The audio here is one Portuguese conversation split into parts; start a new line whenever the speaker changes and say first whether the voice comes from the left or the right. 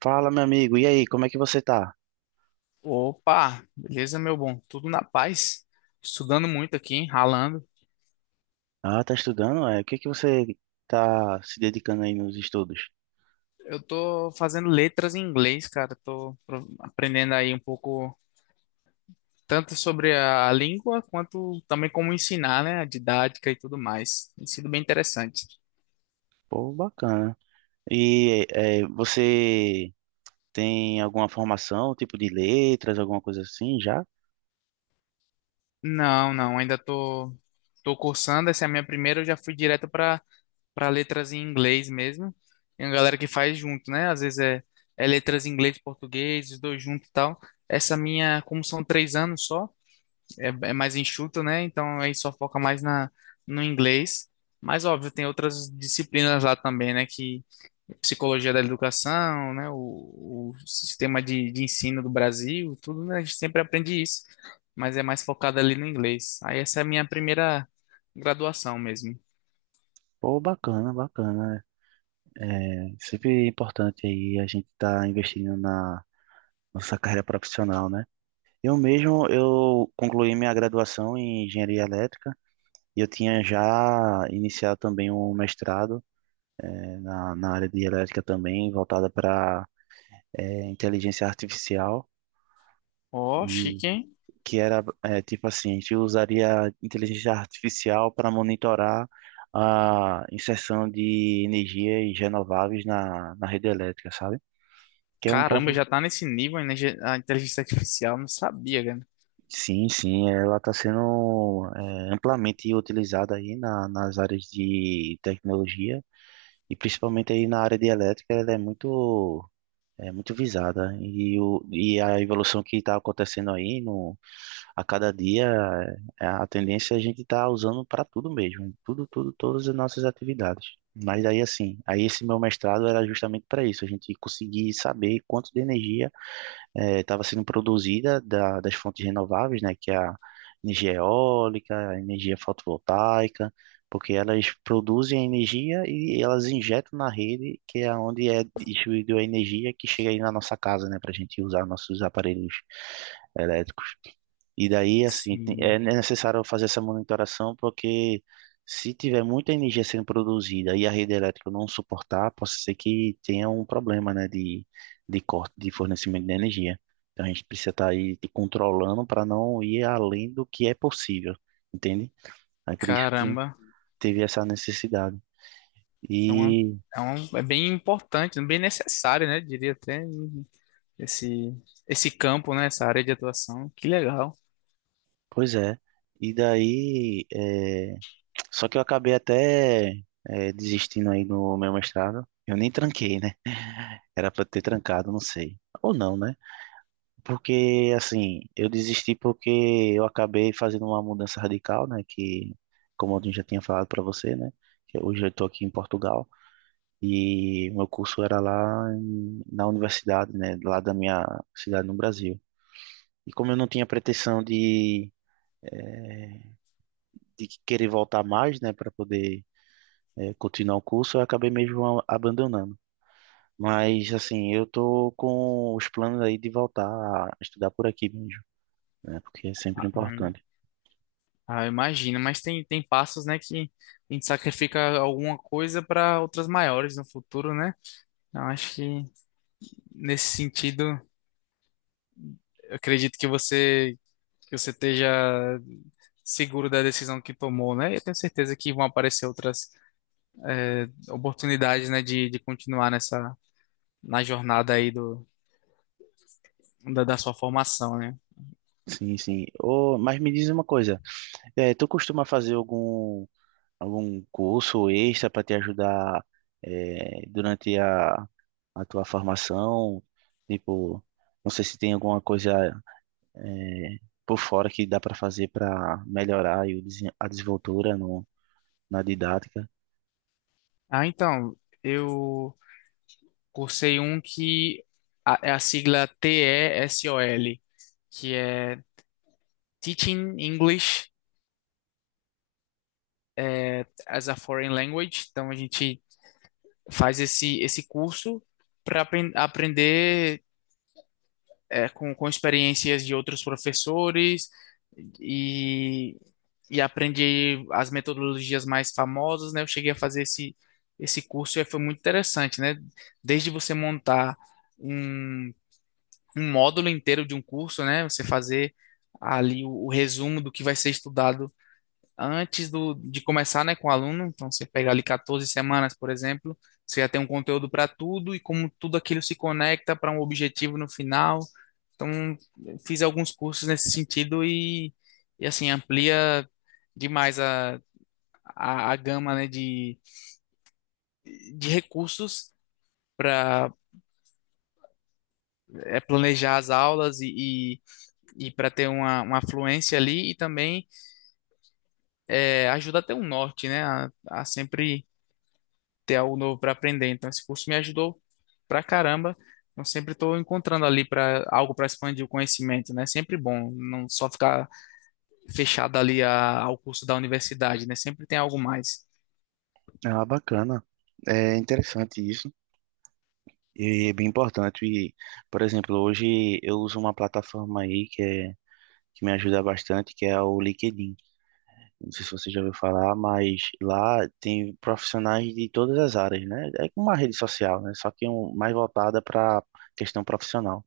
right: Fala, meu amigo. E aí, como é que você tá?
left: Opa, beleza, meu bom? Tudo na paz? Estudando muito aqui, ralando.
right: Ah, tá estudando? O que é que você tá se dedicando aí nos estudos?
left: Eu tô fazendo letras em inglês, cara. Aprendendo aí um pouco, tanto sobre a língua, quanto também como ensinar, né? A didática e tudo mais. Tem sido bem interessante.
right: Pô, bacana. E você tem alguma formação, tipo de letras, alguma coisa assim já?
left: Não, não, ainda tô, tô cursando. Essa é a minha primeira, eu já fui direto para letras em inglês mesmo. Tem uma galera que faz junto, né? Às vezes é letras em inglês e português, os dois juntos e tal. Essa minha, como são três anos só. É mais enxuto, né? Então aí só foca mais no inglês. Mas óbvio, tem outras disciplinas lá também, né? Que psicologia da educação, né? O sistema de ensino do Brasil, tudo, né? A gente sempre aprende isso, mas é mais focado ali no inglês. Aí essa é a minha primeira graduação mesmo.
right: Pô, bacana, bacana. É sempre importante aí a gente tá investindo na nossa carreira profissional, né? Eu mesmo, eu concluí minha graduação em engenharia elétrica e eu tinha já iniciado também um mestrado na área de elétrica também, voltada para inteligência artificial,
left: Ó,
right: e
left: chique, hein?
right: que era tipo assim, a gente usaria inteligência artificial para monitorar a inserção de energias renováveis na rede elétrica, sabe? Que é um
left: Caramba,
right: pouco.
left: já tá nesse nível, né? A inteligência artificial, não sabia, cara.
right: Sim, sim, ela está sendo amplamente utilizada aí nas áreas de tecnologia e principalmente aí na área de elétrica, ela é muito, é muito visada. E a evolução que está acontecendo aí, no, a cada dia, a tendência é a gente estar usando para tudo mesmo, em tudo, tudo, todas as nossas atividades. Mas aí, assim, aí esse meu mestrado era justamente para isso, a gente conseguir saber quanto de energia estava sendo produzida das fontes renováveis, né, que é a energia eólica, a energia fotovoltaica, porque elas produzem a energia e elas injetam na rede, que é onde é distribuída a energia que chega aí na nossa casa, né, para a gente usar nossos aparelhos elétricos. E daí, assim, é
left: Sim.
right: necessário fazer essa monitoração porque se tiver muita energia sendo produzida e a rede elétrica não suportar, pode ser que tenha um problema, né, de corte de fornecimento de energia. Então a gente precisa estar aí te controlando para não ir além do que é possível, entende? Aí por isso que
left: Caramba.
right: teve essa necessidade.
left: Então é, um,
right: E
left: É bem importante, bem necessário, né? Diria até esse, esse campo, né? Essa área de atuação. Que legal.
right: pois é. E daí, só que eu acabei até desistindo aí no meu mestrado. Eu nem tranquei, né? Era pra ter trancado, não sei. Ou não, né? Porque, assim, eu desisti porque eu acabei fazendo uma mudança radical, né? Que, como eu já tinha falado pra você, né? Que hoje eu tô aqui em Portugal e meu curso era na universidade, né? Lá da minha cidade no Brasil. E como eu não tinha pretensão de, eh, de querer voltar mais, né? Pra poder, continuar o curso, eu acabei mesmo abandonando. Mas, assim, eu tô com os planos aí de voltar a estudar por aqui mesmo, né? Porque é sempre
left: Ah, hum,
right: importante.
left: Imagino, mas tem, tem passos, né, que a gente sacrifica alguma coisa para outras maiores no futuro, né? Eu acho que nesse sentido, eu acredito que você esteja seguro da decisão que tomou, né? E eu tenho certeza que vão aparecer outras eh, oportunidades, né, de continuar nessa na jornada aí do da sua formação, né?
right: Sim, sim. Ô, mas me diz uma coisa, tu costuma fazer algum curso extra para te ajudar, durante a tua formação? Tipo, não sei se tem alguma coisa, é, por fora que dá para fazer para melhorar aí o a desenvoltura no, na didática.
left: Ah, então, eu cursei um que é a sigla TESOL que é Teaching English as a Foreign Language. Então, a gente faz esse curso para aprender com experiências de outros professores e, e aprendi as metodologias mais famosas, né? Eu cheguei a fazer esse curso e foi muito interessante, né? Desde você montar um, um módulo inteiro de um curso, né? Você fazer ali o resumo do que vai ser estudado antes do, de começar, né, com o aluno. Então, você pegar ali 14 semanas, por exemplo, você já tem um conteúdo para tudo e como tudo aquilo se conecta para um objetivo no final. Então, fiz alguns cursos nesse sentido e assim, amplia demais a gama, né, de recursos para planejar as aulas e para ter uma fluência ali e também ajuda a ter um norte, né, a sempre ter algo novo para aprender. Então, esse curso me ajudou pra caramba. Eu sempre estou encontrando ali para algo para expandir o conhecimento, né? Sempre bom, não só ficar fechado ali ao curso da universidade, né? Sempre tem algo mais.
right: Ah, bacana. É interessante isso. E é bem importante. E, por exemplo, hoje eu uso uma plataforma aí que me ajuda bastante, que é o LinkedIn. Não sei se você já ouviu falar, mas lá tem profissionais de todas as áreas, né? É como uma rede social, né? Só que um, mais voltada para questão profissional.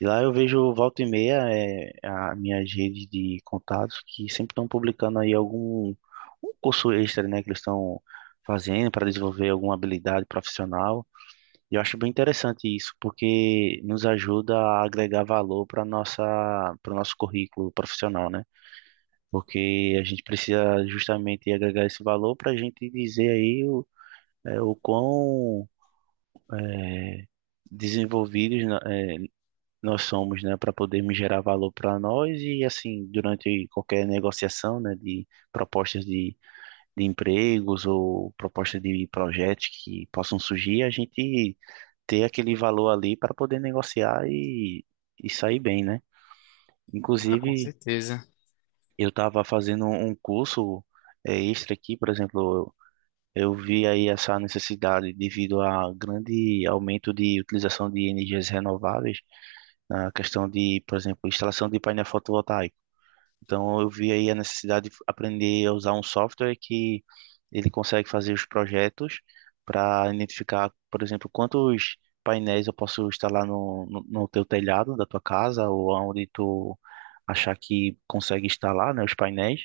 right: E lá eu vejo volta e meia as minhas redes de contatos que sempre estão publicando aí algum um curso extra, né? Que eles estão fazendo para desenvolver alguma habilidade profissional. E eu acho bem interessante isso, porque nos ajuda a agregar valor para nossa, para o nosso currículo profissional, né? Porque a gente precisa justamente agregar esse valor para a gente dizer aí o, o quão desenvolvidos nós somos, né? Para podermos gerar valor para nós e assim, durante qualquer negociação, né? De propostas de empregos ou propostas de projetos que possam surgir, a gente ter aquele valor ali para poder negociar e sair bem, né?
left: Ah, com
right: Inclusive,
left: certeza.
right: eu estava fazendo um curso extra aqui, por exemplo, eu vi aí essa necessidade devido a grande aumento de utilização de energias renováveis na questão de, por exemplo, instalação de painel fotovoltaico. Então eu vi aí a necessidade de aprender a usar um software que ele consegue fazer os projetos para identificar, por exemplo, quantos painéis eu posso instalar no teu telhado da tua casa ou aonde tu achar que consegue instalar, né, os painéis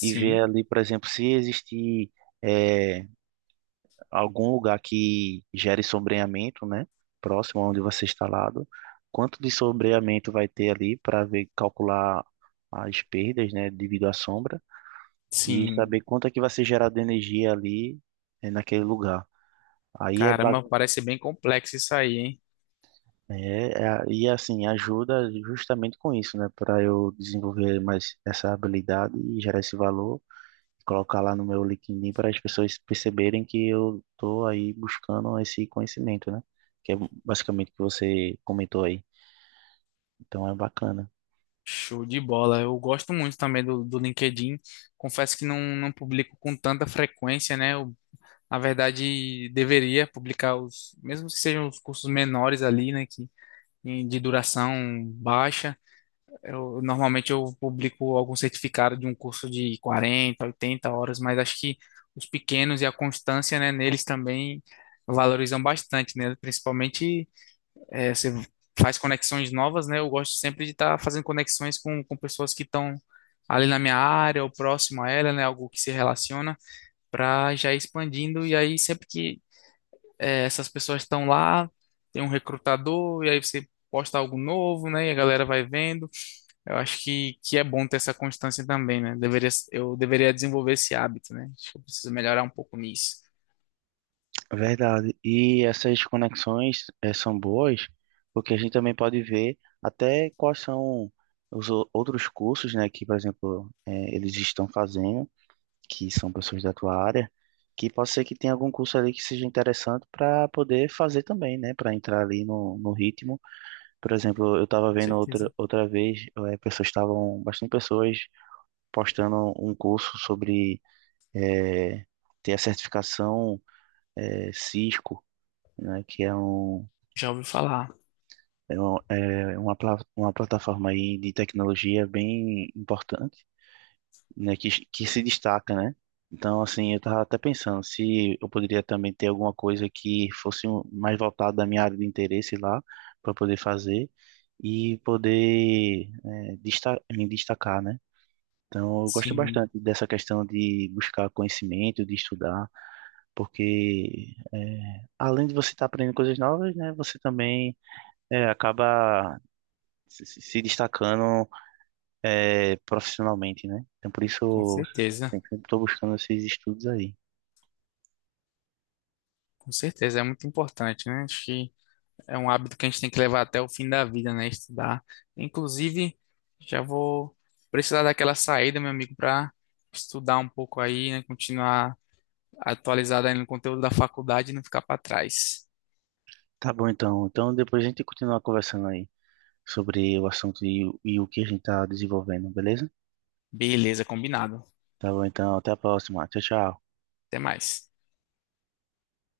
right: e ver ali, por exemplo, se existir eh, algum lugar que gere sombreamento, né? Próximo onde você está instalado. Quanto de sombreamento vai ter ali para ver, calcular as perdas, né, devido à sombra e
left: sim.
right: saber quanto é que vai ser gerado energia ali naquele lugar. Aí é, ba-
left: Caramba, parece bem complexo isso aí, hein?
right: é, é- e assim ajuda justamente com isso, né, para eu desenvolver mais essa habilidade e gerar esse valor, colocar lá no meu LinkedIn para as pessoas perceberem que eu estou aí buscando esse conhecimento, né? Que é basicamente o que você comentou aí. Então é bacana.
left: Show de bola. Eu gosto muito também do LinkedIn. Confesso que não, não publico com tanta frequência, né? Eu, na verdade, deveria publicar os, mesmo que sejam os cursos menores ali, né? De duração baixa. Eu, normalmente eu publico algum certificado de um curso de 40, 80 horas, mas acho que os pequenos e a constância, né, neles também valorizam bastante, né? Principalmente você faz conexões novas, né? Eu gosto sempre de estar fazendo conexões com pessoas que estão ali na minha área ou próximo a ela, né? Algo que se relaciona para já ir expandindo e aí sempre que essas pessoas estão lá, tem um recrutador, e aí você posta algo novo, né? E a galera vai vendo. Eu acho que é bom ter essa constância também, né? Eu deveria desenvolver esse hábito, né? Acho que eu preciso melhorar um pouco nisso,
right: Verdade. E essas conexões são boas porque a gente também pode ver até quais são os outros cursos, né, que, por exemplo, eles estão fazendo, que são pessoas da tua área, que pode ser que tenha algum curso ali que seja interessante para poder fazer também, né, para entrar ali no, no ritmo. Por exemplo, eu estava
left: com
right: vendo
left: certeza.
right: outra vez, pessoas estavam, bastante pessoas postando um curso sobre eh, ter a certificação Cisco, né, que é, um,
left: Já ouvi falar.
right: é, um- é uma, uma plataforma aí de tecnologia bem importante, né, que se destaca, né? Então, assim, eu tava até pensando se eu poderia também ter alguma coisa que fosse mais voltada da minha área de interesse lá, para poder fazer e poder me destacar, né? Então, eu gosto
left: Sim,
right: bastante dessa questão de buscar conhecimento, de estudar, porque além de você estar aprendendo coisas novas, né, você também acaba se destacando profissionalmente, né? Então, por isso,
left: com
right: eu
left: certeza.
right: sempre estou buscando esses estudos aí.
left: Com certeza, é muito importante, né? Acho que é um hábito que a gente tem que levar até o fim da vida, né? Estudar. Inclusive, já vou precisar daquela saída, meu amigo, para estudar um pouco aí, né? Continuar atualizado aí no conteúdo da faculdade e não ficar para trás.
right: Tá bom, então. Então, depois a gente continua conversando aí sobre o assunto e o que a gente tá desenvolvendo, beleza?
left: Beleza, combinado.
right: Tá bom, então. Até a próxima. Tchau, tchau.
left: Até mais.